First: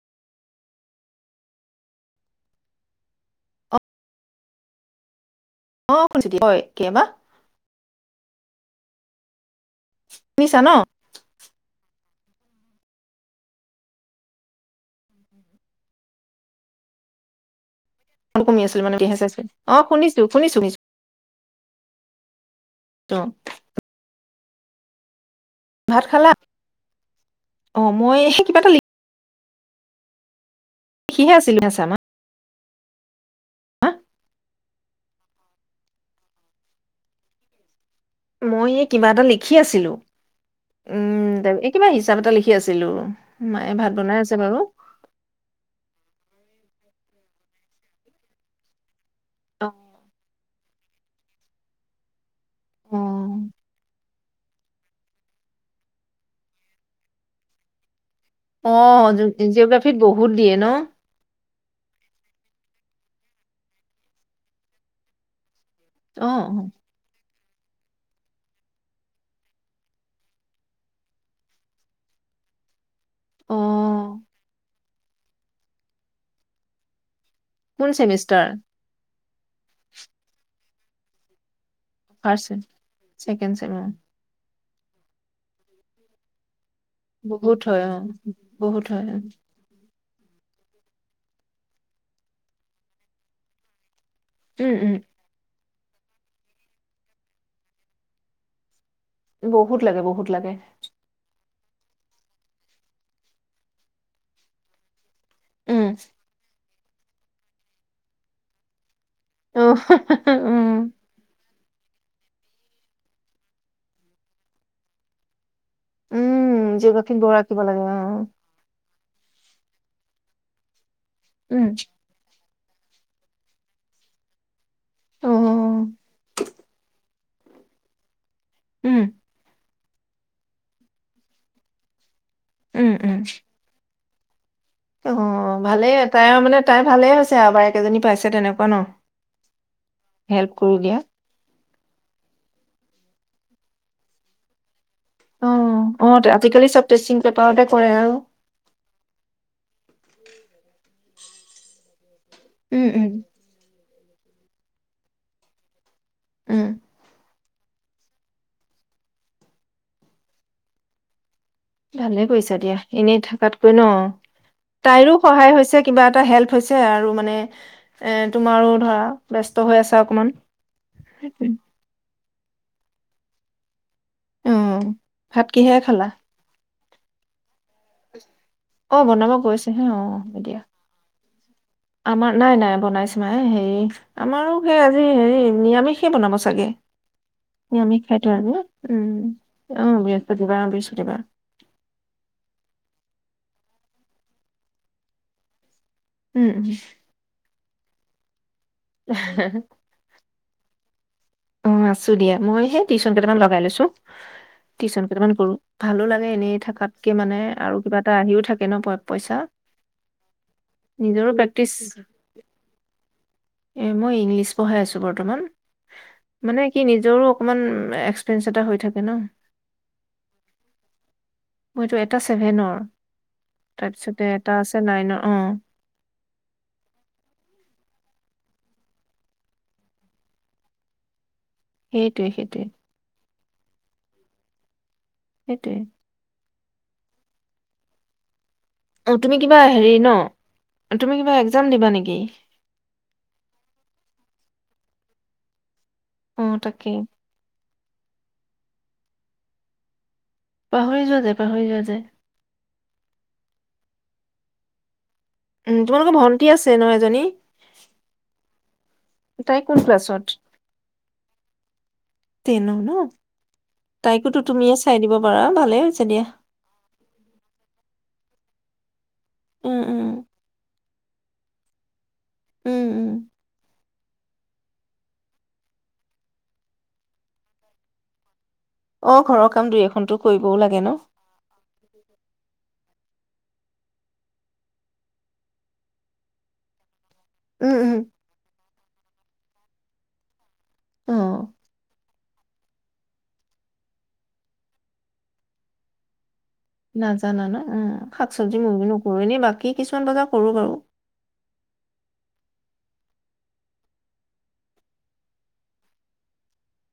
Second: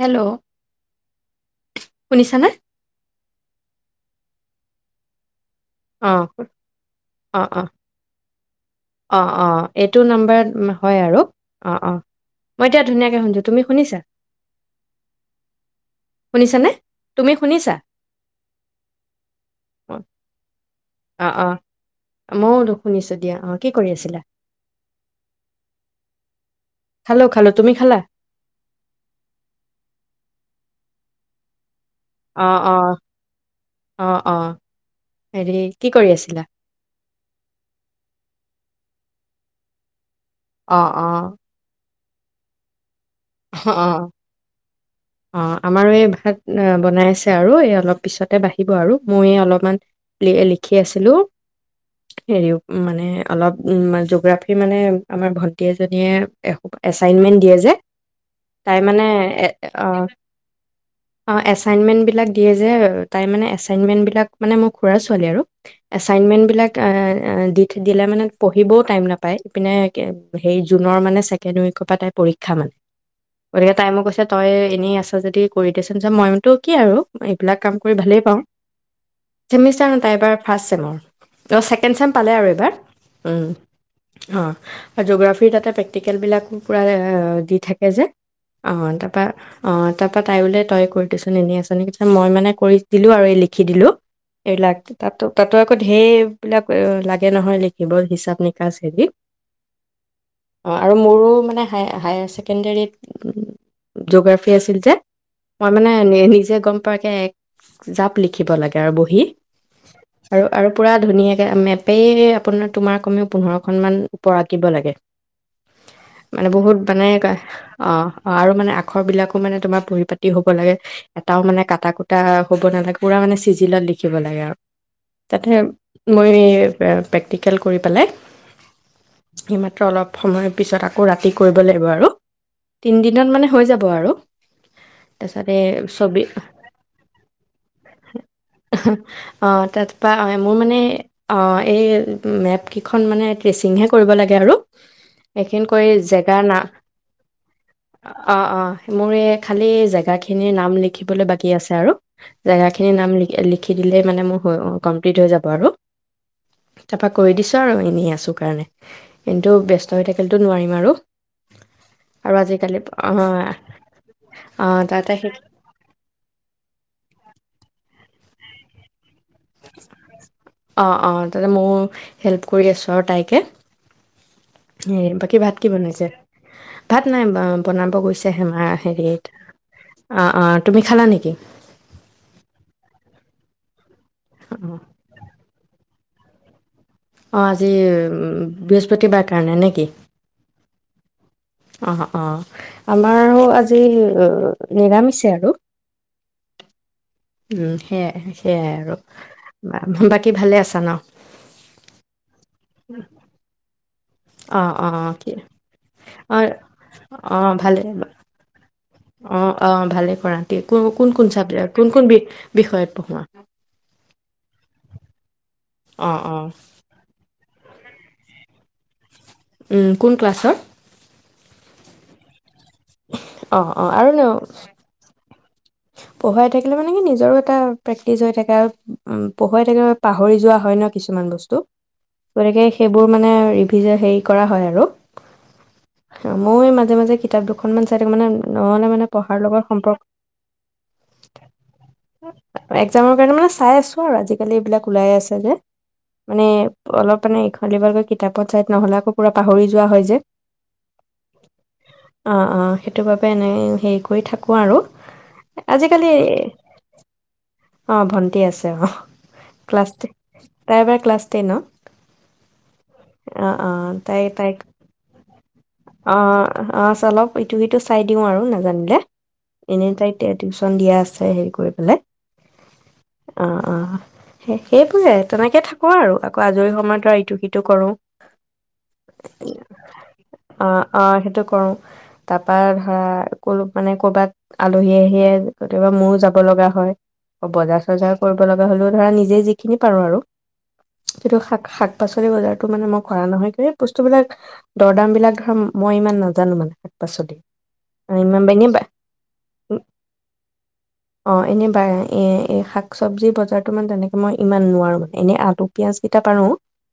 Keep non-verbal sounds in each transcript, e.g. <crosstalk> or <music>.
Hello শুনিছানে অ অ শনি হয় কেবা অ', অ', অ অ এইটো নাম্বাৰত শুনিছা ন নহয় আৰু অঁ অঁ মই এতিয়া ধুনীয়াকৈ শুনিছো তুমি শুনিছা শুনিছানে তুমি শুনিছা বহুত কমি আছিল মানে এতিয়াহে চাইছো অ শুনিছো শুনিছো শুনিছো অ অ মোৰ শুনিছো দিয়া অ কি কৰি আছিলা ভাত খালা খালো খালো তুমি অ খালা মই এই কিবা এটা সিহে আছিল ছামা অ অ অ অ হেৰি কি কৰি আছিলা মই এই কিবা এটা লিখি আছিলো অ', উম অ', তাব এই কিবা আহিছ হিচাপ এটা লিখি আছিলো অ মায়ে অ ভাত বনাই আছে বাৰু অ আমাৰো এই ভাত অ বনাই আছে আৰু এই অলপ পিছতে বাঢ়িব আৰু মইয়ে অলপমান লে‌ লি লিখি আছিলো হেৰি অ মানে অলপ জগ্ৰাফী মানে আমাৰ ভণ্টি এজনীয়ে এচাইনমেণ্ট দিয়ে যে অ তাই মানে এ জিঅ'গ্ৰাফিত অ', বহুত দিয়ে ন অ', এছাইনমেণ্টবিলাক দিয়ে যে তাই মানে এছাইনমেণ্টবিলাক মানে মোৰ খুৰা ছোৱালী আৰু অ এছাইনমেণ্টবিলাক এ এ দিঠ দিলে মানে পঢ়িবও টাইম নাপায় ইপিনে সেই জুনৰ মানে ছেকেণ্ড উইকৰ পৰা তাই পৰীক্ষা মানে অ গতিকে তাই মোক কৈছে তই এনেই আছ যদি কৰি দেচোন চ মইতো কি আৰু বিলাক ক কোন ভাল পাও চেমিষ্টাৰ চনৰৰ। অ ছেকেণ্ড চেম পালে ফাৰ্ষ্ট আৰু চেম এইবাৰ ছেকেণ্ড চেম অ অ আৰু জোগ্ৰাফিৰ তাতে প্ৰেক্টিকেল বিলাক পুৰা দি বহুত থাক হয় অ যে অ বহুত হয় তাৰপা অ। তাৰ পৰা তাই বোলো তই কৰি দিচোন এনেই আছ নে কি মই মানে কৰি দিলো আৰু এই লিখি দিলো। উম এইিলাক উম তাতো তাতো। হৈই বিলাক লাগে নহয় লিখিব হিচাপ নিকা। বহুত লাগে বহুত লাগে অ আৰু মোৰো মানে। হায়া হায়াৰেছে ছেকেণ্ডৰ জিঅ'গ্ৰাফী আছিল যে। মই উম মানে নিজে গম। ে এক জাপ লিখিব লাগে আৰু বহি অ আৰু আৰু উম পুৰা ধুনীয়াকে। এপেই আপোনাৰ তোমাৰ কমেও পোন্ধৰখন মান ওপৰ আঁকিব লাগে মানে বহুত উম, বনাই জিঅ'গ্ৰাফিত ক বৌ ৰাখিব লাগে অ অ আৰু মানে আাখৰ বিলাকো মানে তোমাৰ পৰিু পাতি হ'ব লাগে। এটাও মানে উম। কটা কুটা। হ'ব নালাগে পূৰা মানে চিজিলত লিখিব লাগে আৰু। তাতে অ'। মই। প্ৰেক্টিকেল কৰি পেলাই উম। মাত্ৰ অলপ সময়ৰ পিছত আকৌ ৰাতি কৰিব লাগিব আৰু। উম, তিনি উম। দিনত মানে হৈ যাব আৰু। অ তাৰপিছতে ভালেই ছবি তাই মানে তাই ভালে হৈছে এবাৰ কেইজনী পাইছে তেনেকুৱা ন অ', তাৰপৰা হেল্প মোৰ কৰো মানে দিয়া। অ', এই মেপকেইখন মানে ট্ৰেচিংহে কৰিব লাগে আৰু অ সেইখিনি কৰি অ জেগাৰ নাম আজিকালি চব সিং অ অ মোৰ এই খালি জেগাখিনিৰ নাম লিখিবলৈ বাকী আছে আৰু জেগা উম, খিনিৰ উম। নাম লিখি দিলে মানে মোৰ কমপ্লিট হৈ যাব আৰু। উম, তাৰাপা কৰি দিছো। আৰু এনে আছোঁ কাৰণে কিন্তু ব্যস্ত হৈ থাকিলেতো নোৱাৰিম আৰু। ভালে আৰু কৰিছা দিয়া আজিকালি অ এনে থকাতকৈ ন অ তাতে তাইৰো সেই সহায় হৈছে কিবা এটা হেল্প হৈছে আৰু মানে এ তোমাৰো ধৰা ব্যস্ত হৈ আছা অকমান। অ অ তাতে মোৰ হেল্প কৰি আছোঁ আৰু তাইকে অ', হে বাকী ভাত কি কিহেৰে খালা? বনাইছে ভাত নাই বনাব গৈছে হেমাৰ অ', হেৰিত বনাব গৈছেহে অ হ'ব অ দিয়া। তুমি খালা নেকি আমাৰ নাই নাই বনাইছো মাই হেৰি আমাৰো সেই আজি হেৰি নিৰামিষ সেই বনাব চাগে অ আজি আমি খাইতো উম, আৰু উম বৃহস্পতিবাৰ কাৰণে অ নেকি বৃহস্পতিবাৰ বিছ কিতাবা অ অ আমাৰো আজি নিৰামিছে আৰু উম উম উম সে সেয়াই আৰু বাকী ভালে আছনা অ আছো দিয়া মই সেই টিউশ্যন কেইটামান লগাই লৈছো অ অ টিউচন অ কেইটামান কি কৰো ভালো লাগে অ এনেই থাকাতকে মানে অ আৰু ভালেই কিবা এটা আহিও থাকে ন প পইচা অ অ ভালে কৰাট ক কোন কোন নিজৰো চাবজেক্ট প্ৰেক্টিচ কোন কোন বি বিষয়ত পঢ়োৱা এ মই ইংলিছ পঢ়াই আছো বৰ্তমান অ', অ', মানে কি নিজৰো অকণমান এক্সপেঞ্চ এটা হৈ থাকে ন কোন ক্লাছৰ মইটো এটা ছেভেনৰ অ', তাৰপিছতে এটা আছে নাইন অ পঢ়াই থাকিলে মানে কি নিজৰো এটা প্ৰেক্টিছ হৈ থাকে আৰু উম পঢ়ুৱাই থাকিলে পাহৰি যোৱা হয় ন কিছুমান বস্তু সেইটোৱে সেইটোৱে গতিকে সেইবোৰ মানে ৰিভিজ হেৰি কৰা হয় আৰু সেইটোৱে মই মাজে মাজে কিতাপ দুখনমান চাই থাকঁ মানে নহ'লে মানে অ তুমি পঢ়াৰ কিবা লগত হেৰি সম্পৰ্ক ন তুমি কিবা এক্সাম দিবা নেকি এক্জামৰ কাৰণে মানে চাই আছো আৰু আজিকালি এইবিলাক ওলাই আছে যে অ মানে তাকে অলপ মানে অলি ভালকৈ কিতাপত ছাই নহ'লে আকৌ পাহৰি যোৱা হয় যে পাহৰি যোৱা য পাহৰি যোৱা যায় সেইটোৰ বাবে এনেই হেৰি কৰি থাকোঁ আৰু উম ', আজিকালি তোমালোকৰ ভন্টি আছে ন এজনী অঁ ভণ্টি আছে অঁ তাই কোন ক্লাছ ক্লাছত? তাই এবাৰ ক্লাছ টেনত টেন ন অঁ তাইকোতো তুমিয়ে চাই দিব পৰা ভাল অহ ', - অহ ', চলপ ইটো সিটো চাই দি। দিও আৰু নাজানিলে। উম উম এনে াইতে টিউশন দিয়া ছে হেৰি কৰি পেলাই। উম উম অহ ', - অহ ', সেইবোৰে তেনেকে থাকো আৰু আকৌ আজৰি সময়ত ধৰা ইটো সিটো কৰো। অহ ', ঘৰৰ কাম দুই এখন তো কৰিবও লাগে। অহ ন -অহ সেইটো কৰো তাৰপৰা ধৰা ক মানে কৰ'বাত আলহী আহিয়ে কেতিয়াবা মোৰো যাব লগা হয়। উম বজাৰ উম চজাৰ কৰিব লগা হলেও ধৰা নিজে। যিখিনি পাৰো আৰু অ এইটো শাক - শাক পাচলি। বজাৰতো মানে মই কৰা নহয় বস্তু বিলাক দৰ দাম বিলাক। মই ইমান নাজানো মানে শাক পাচলি নাজানা ন উ শাক ইমান চব্জি এনে মইবি নকৰো এনেই বাকী কিছুমান বজাৰ কৰো বাৰু এই শাক চব্জি বজাৰটো মান তেনেকৈ মই ইমান নোৱাৰোঁ মানে এনে আলু পিঁয়াজকেইটা পাৰোঁ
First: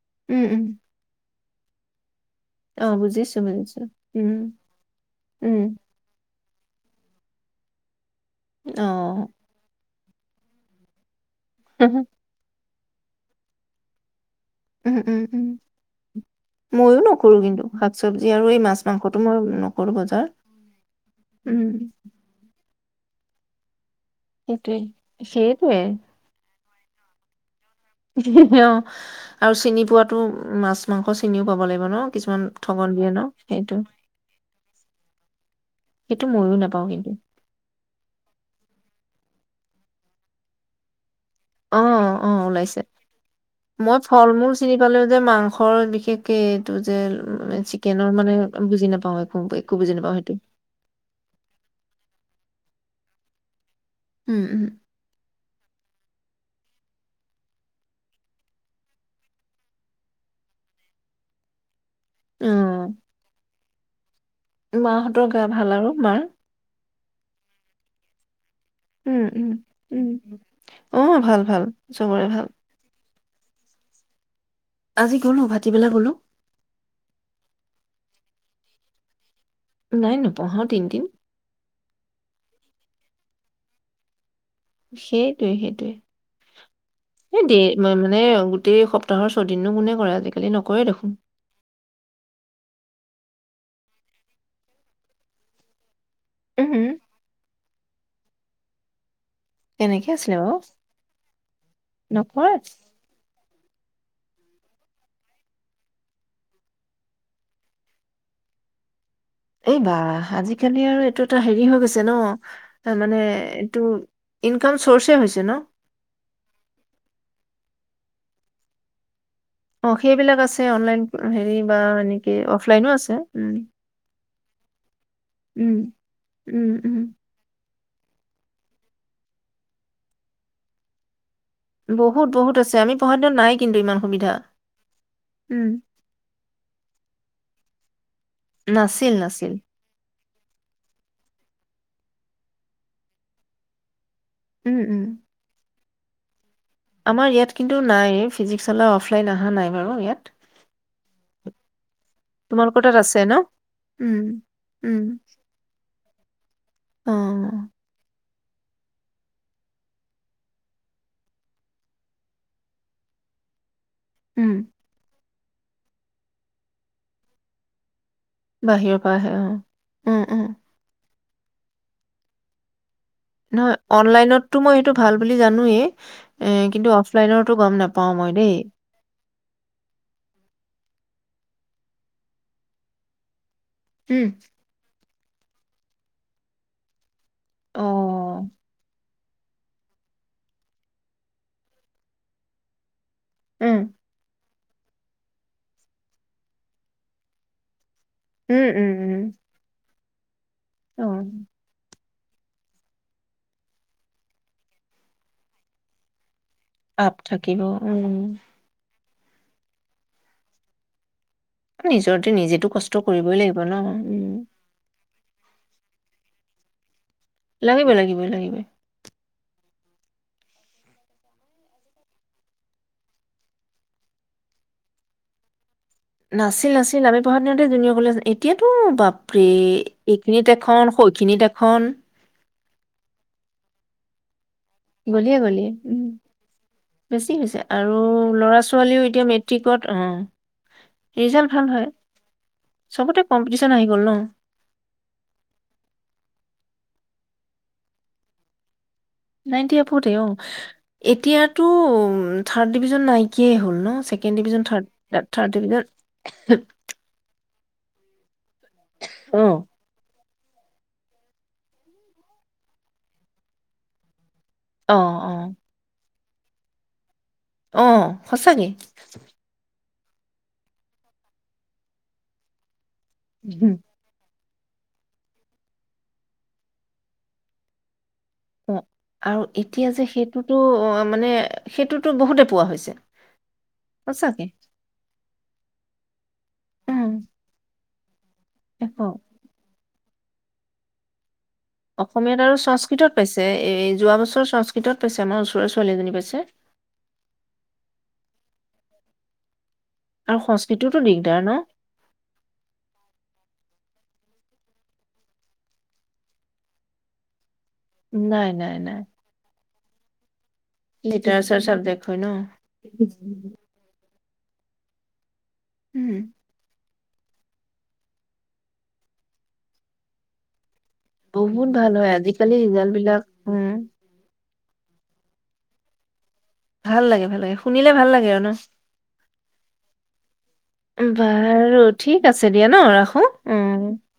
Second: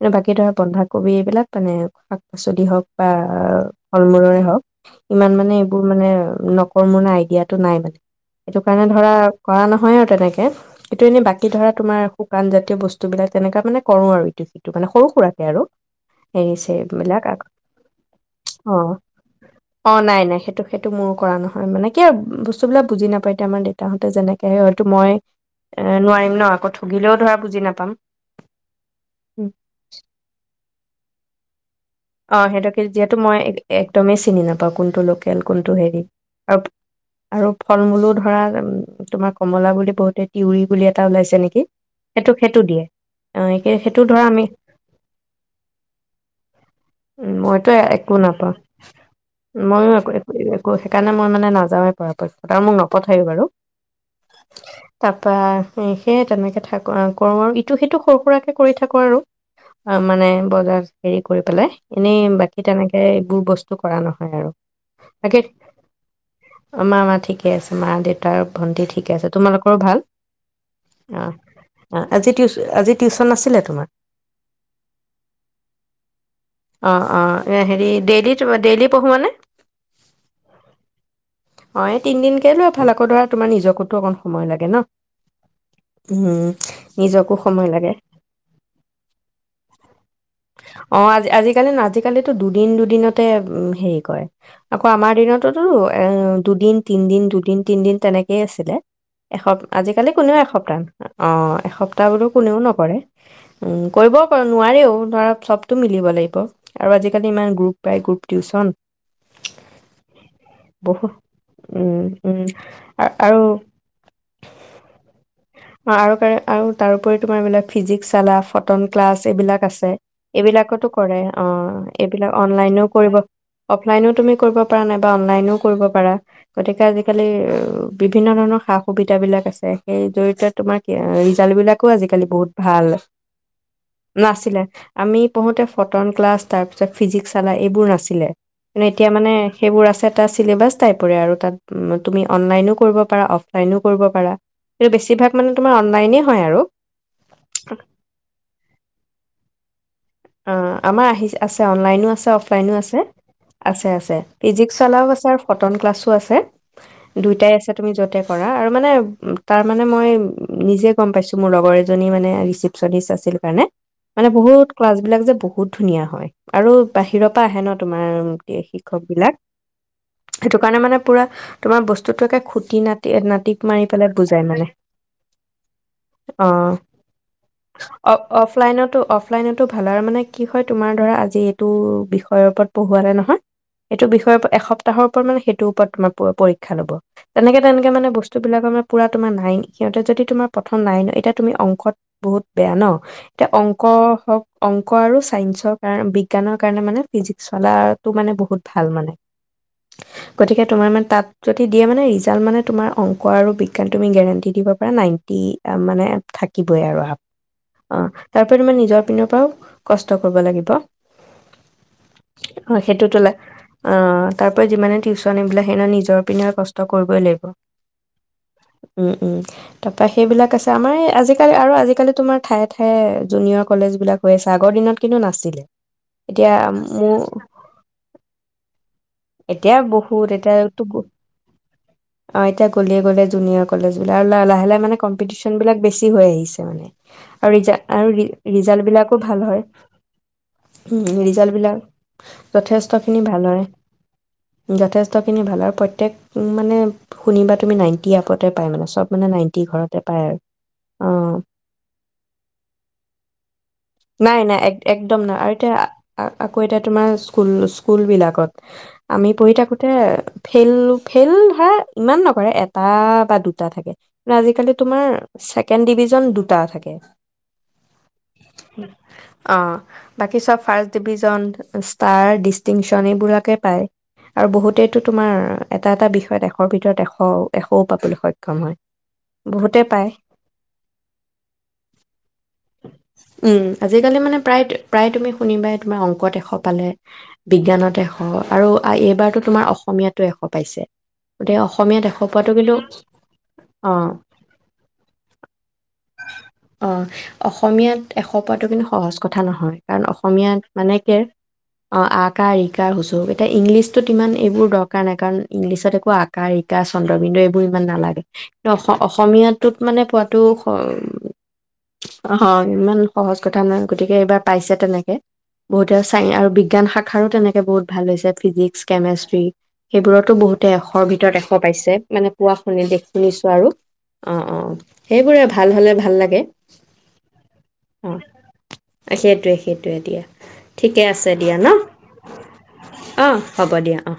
আৰু বাকী উম ধৰা উম বন্ধাকবি এইবিলাক। মানে পাচলি হওক অ বা বুজিছো আৰু বুজিছো ফল উম মূলৰে হওক ইমান মানে উম এইবোৰ মানে ন কৰ্মনা আইডিয়াটো নাই মানে। সেইটো অ কাৰণে ধৰা কৰা নহয় আৰু তেনেকে, এইটো এনেই বাকী কি ধৰা তোমাৰসোঁ শুকান জাতীয় বস্তু। সুবিলাক তেনেকা মানে কৰো আৰু। সিটো মানে উম সৰু উম সুৰাকে উম আৰু এৰিছে ময়ো এইবিলাক নকৰো আকৌ। কিন্তু শাক চবজি আৰু এই মাছ অহ', মাংসটো মই - নকৰো অহ', নাই বজাৰ। - নাই সেইটো - সেইটো মোৰো কৰা উম। নহয় মানে কি বস্তু। সেইবিলাক বুজি নাপায়াই তেমাদিক <unintelligible> তাহতে যেনেকে সেইটোৱে হয়তো মই সেইটোৱে এ নোৱাৰিম ন ক গিলেও ধৰা বুজিনাপায়। হ -হ অহ ', আৰু চিনি পোৱাতো মাছ মাংস চিনিও পাব লাগিব ন। অ কিছুমান সেইতো‌ ঠগন দিয়ে যিহেতু ন মই সেইটো একদমেই চিনি নাপাওঁ কোনটো লোকেল কোনটো হেৰি সেইটো ময়ো আৰু নাপাওঁ কিন্তু আৰু ফল মূলো ধৰা তোমাৰ কমলা বুলি বহুতে তিউৰি বুলি এটা ওলাইছে। নেকি অ অ সেইটো সেইটো ওলাইছে দিয়ে অ মই সেইটো ধৰা ফল আমি মূল চিনি পালেও যে মাংসৰ বিশেষকে এইটো যে উম মইতো চিকেনৰ একো মানে নাপাওঁ। বুজি নাপাওঁ একো মইও বুজি একো নাপাওঁ সেইটো একো সেইকাৰণে মই মানে নাযাওৱেই পৰাপক্ষত। আৰু মোক নপঠায়ো বাৰু। উম উম তাৰপা। সেয়ে তেনেকে থাকো কৰো আৰু ইটো সিটো সৰু সুৰাকে কৰি থাকো আৰু অ মানে বজাৰ হেৰি কৰিব। পেলাই। এনেই বাকী তেনেকে অ এইবোৰ বস্তু। ত কৰা নয়। মাহঁতৰ গা ভাল আৰু মাৰ? মা মা ঠিকে আছে মা দেউতাৰ ভণ্টি ঠিকে উম আছে। উম তোমালোকৰ ভাল? উম অ ভাল ভাল অ চবৰে আজি ভাল টিউছন - আজি টিউছন আাছিলে তোমাৰ? আজি গ'লো ভাটিবেলা গ'লো অ অ হেৰি ডেইলি ডেইলি পঢ়ুৱা নে? নাই নপঢ়াও তিনদিন। কাল আকৌ ধৰা তোমাৰ নিজকতো অকণ সময় লাগে ন সেইটোৱে - সেইটোৱে। উম নিজকো এই দেই সময় লাগে মানে গোটেই সপ্তাহৰ ছদিন নো কোনে কৰে আজিকালি নকৰে। অ দেখোন আজি আজিকালি না আজিকালিতো দুদিন দুদিন দিনতে হেৰি কয় আকৌ আমাৰ দিনতোতু দুদিন, উহু, তিনিদিন, দুদিন, তিনিদিন। তেনেকেই আছিলে। এসপ্তাহ কেনেকে আজিকালি কোনেও আছিলে বাৰু এসপ্তাহ ন অ এসপ্তাহ বুলি কোনেও নকৰে। উম কৰিবো নোৱাৰেও ধৰা চব। তু মিলিব লাগিব আৰু আজিকালি ইমান গ্ৰুপ পায় গ্ৰুপ টিউচন। এইবাহ! আজিকালি আৰু বহুত এইটো এটা হেৰি হৈ উম, গৈছে উম, ন আ- মানে আৰু এইটো ইনকাম চৰ্ছে হৈছে ন? ফিজিক্সশালা, ফটন ক্লাছ। এইবিলাক আছে। অ সেইবিলাক আছে এইবিলাকতো অনলাইন কৰে। অ হেৰি বা এইবিলাক এনেকে অনলাইনও অফলাইনো আছে কৰিব। উম অফলাইনও তুমি কৰিব পৰা নাই। বা অনলাইনও উম কৰিব পাৰা, উম গতিকে উম আজিকালি ও বিভিন্ন ধৰণৰ সা সুবিধাবিলাক আছে সেই জৰি়য়তে তোমাৰ ছাল বিলাকো আজিকালি বহুত আছে ভাল আমি পঢ়া দিনত নাই কিন্তু ইমান সুবিধা নাছিলে। আমি পঢোঢ়তে উম ফটন ক্লাছ তাৰ পিছ ফিজিক্স এইবোৰ নাছিলে কিন্তু এতিয়া নাছিল মানে নাছিল সেইবোৰ আছে এটা চছিলেবাছ টাইপৰে আৰু তাত তুমি অনলাইনো কৰিব পাৰা অফলাইনো কৰিব পা উম উম বেছি ভাগ মানে ত অনলাইনে হয় আৰু আমাৰ ইয়াত কিন্তু নাই ফিজিক্সালা অফলাইন অহা নাই বাৰু ইয়াত অ আমাৰ আহি আছে অনলাইনো আছে অফলাইনো তোমালোকৰ তাত আছে ন? আছে আছে উম, ফিজিক্স উম, চালাও আছে আৰু ফটন ক্লাছো আছে দুইটাই অ', আছে তুমি য'ত কৰা আৰু মানে তাৰ মানে মই নিজে গম পাইছো মোৰ লগৰ এজনী মানে ৰিচপনিষ্ট আছিল কাৰণে মানে উম, বহুত ক্লাছ বিলাক যে বহুত ধুনীয়া হয় আৰু বাহিৰৰ পৰা আহে ন তোমাৰ বাহিৰৰ শিক্ষক পৰা আহে বিলাক অ', উম, উম, সেইটো কাৰণে মানে পুৰা তোমাৰ বস্তুতটো একেুটি নাট নহয় অনলাইনতটো মই সেইটো ভাল বুলি জানোৱেই অ কিন্তু অফলাইনো গম নাপাওঁ অ মই দেই অফলাইনতো অফলাইনতো ভাল আৰু মানে কি হয় তোমাৰ ধৰা আজি এইটো বিষয়ৰ ওপৰত পঢ়হোৱালে নহয় এইটো উম, বিষয়ে এসপ্তাহৰ মেইটো ওপৰত তোমাৰ পৰীক্ষা ল'ব তেনেকে অ', তেনেকে মানে বস্তুবিলাক আমাৰ পুৰা তোমাৰ নাইন সিহঁতে যদি তোমাৰ প্ৰথম নাইন এতিয়া তুমি অংশত বহুত বেয়া ন এতিয়া উম, অংক হওক অংক আৰু ছাইন্সৰ কাৰণে বিজ্ঞানৰ কাৰণে মানে ফিজিক্স ফালা তটো মানে বহুত উম, ভাল উম, মানে উম, <unintelligible> গতিকে তোমাৰ মানে অ', তাত য দিয়ে মানে জাল্ট মানে তোমাৰ অংক আৰু বিজ্ঞান তুমি গেৰেণ্টি দিব পাৰা নাইণ্টি মানে থাকিবই আৰু আপ অঁ থাকিব উম, তাৰপ তোমাৰ নিজৰ পিনৰ পৰাও কষ্ট কৰিব লাগিব নিজৰতে নিজেতো অ', কষ্ট সেইটো তোলা কৰিবই লাগিব ন উম বোলে সেহ নিজৰ পিনে কষ্ট কৰিবই লাগিব লাগিব, লাগিব। উম উম তাৰপৰা সেইবিলাক আছে আমাৰ এই আজিকালি আৰু আজিকালি তোমাৰ ঠায়ে ঠায়ে জুনিয়ৰ কলেজবিলাক হৈ আছে আগৰ দিনত কিন্তু নাছিলে এতিয়া নাছিল নাছিল মোৰ আমি পঢ়াৰ দিনতে জুনিয়ৰ কলেজ এতিয়াতো বাপ প্ৰে এতিয়া বহুত এইখিনিত এতিয়াতো এখন সৈখিনিত এখন অ এতিয়া গলিয়ে গলিয়ে জুনিয়ৰ কলেজ বিলাক আৰু ল লাহে লাহে মানে গলিয়ে কম্পিটিচন গলিয়ে বিলাক উম, বেছি হৈ আহিছে মানে বেছি হৈছে আৰু ৰি ল'ৰা ৰিজাল্ট ছোৱালীও বিলাকো এতিয়া ভাল হয় মেট্ৰিকত অ ৰিজাল্ট ভাল বিলাক হয় যথেষ্টখিনি চবতে ভাল হয় কম্পিটিশ্যন আহি গ'ল ন যথেষ্টখিনি ভাল আৰু প্ৰত্যেক মানে শুনিবা তুমি নাইণ্টি আপতে পাই মানে চব মানে নাইনটি ঘৰতে নাইনটিআপতে পায় অ আৰু অ এতিয়াতো থাৰ্ড ডিভিজন নাইকিয়াই হ'ল ন ছেকেণ্ড নাই নাই ডিভিজন এক একদম থাৰ্ড নাই থাৰ্ড ডিভিজন সুল স্কুলবিলাকত আমি অ পঢ়ি থাকোঁতে ফেইল ফেইল ধৰা ইমান নকৰে এটা বা দুটা থাকে আজিকালি অ তোমাৰ অ ছেকেণ্ড ডিভিজন টা থাকে অহ সঁচাকে অ বাকী চব ফাৰ্ষ্ট ডিভিজন ষ্টাৰ ডিষ্টিংচন ধনীবোৰাকে উম, পায় আৰু বহুতেতো তোমাৰ এটা এটা বিষয়ত এশৰ ভিতৰত এশ এশও পাবলৈ সক্ষম কম অ হয় আৰু বহুতে এতিয়া যে পাই সেইটোতো অ, মানে সেইটোতো বহুতে পোৱা হৈছে উম আজিকালি মানে সঁচাকে প্ৰায় প্ৰায় তুমি শুনিবাই তোমাৰ অংকত এশ পালে উম, বিজ্ঞানত এশ হ'ব আৰু আ এশ এইবাৰতো তোমাৰ অসমীয়াত টো এশ পাইছে গতিকে এশ অসমীয়াত পোৱাটো আৰু কিন্তু সংস্কৃতত পাইছে এই অ', যোৱা বছৰ সংস্কৃতত পাইছে আমাৰ ওচৰৰ ছোৱালী এজনী পাইছে শ পোৱাটো কিন্তু সহজ কথা নহয় কাৰণ আৰু অসমীয়াত মানে সংস্কৃতোতো কে দিগদাৰ ন অ আকা ৰিকা হুঁচুৰ এতিয়া ইংলিছটোত ইমান এইবোৰ দৰকাৰ নাই কাৰণ ইংলিছত একো আকা ৰিকা চন্দ্ৰবিন্দু এইবোৰ বো ইমান নালাগে নাই কিন্তু নাই নাই অসমীয়াত টোত মানে পোৱা টো স লিটাৰেচাৰ চাবজেক্ট হয় ন অ ইমান সহজ কথা নাই গতিকে এইবাৰ পাইছে তেনেকে বহুতেই উম <unintelligible> আৰু বিজ্ঞান শাখা খাৰো তেনেকে বহুত ভাল হৈছে ফিজিক্স কেমেষ্ট্ৰি সেইবোৰতো বহুত তে এশৰ ভিতৰত এশ বহুত পাইছে ভাল হয় মানে পোৱা আজিকালি শুনি ৰিজাল্ট বিলাক দেখিনিছো উম আৰু অ অ সেইবোৰে ভাল হ'লে ভাল লাগে ভাল লাগে ভাল লাগে শুনিলে ভাল অ', লাগে আৰু ন সেইটোৱে সেইটোৱে দিয়া। ঠিকে আছে দিয়া ন' বাৰু ঠিক আছে দিয়া ন খো অ', হ'ব উম দিয়া অ'।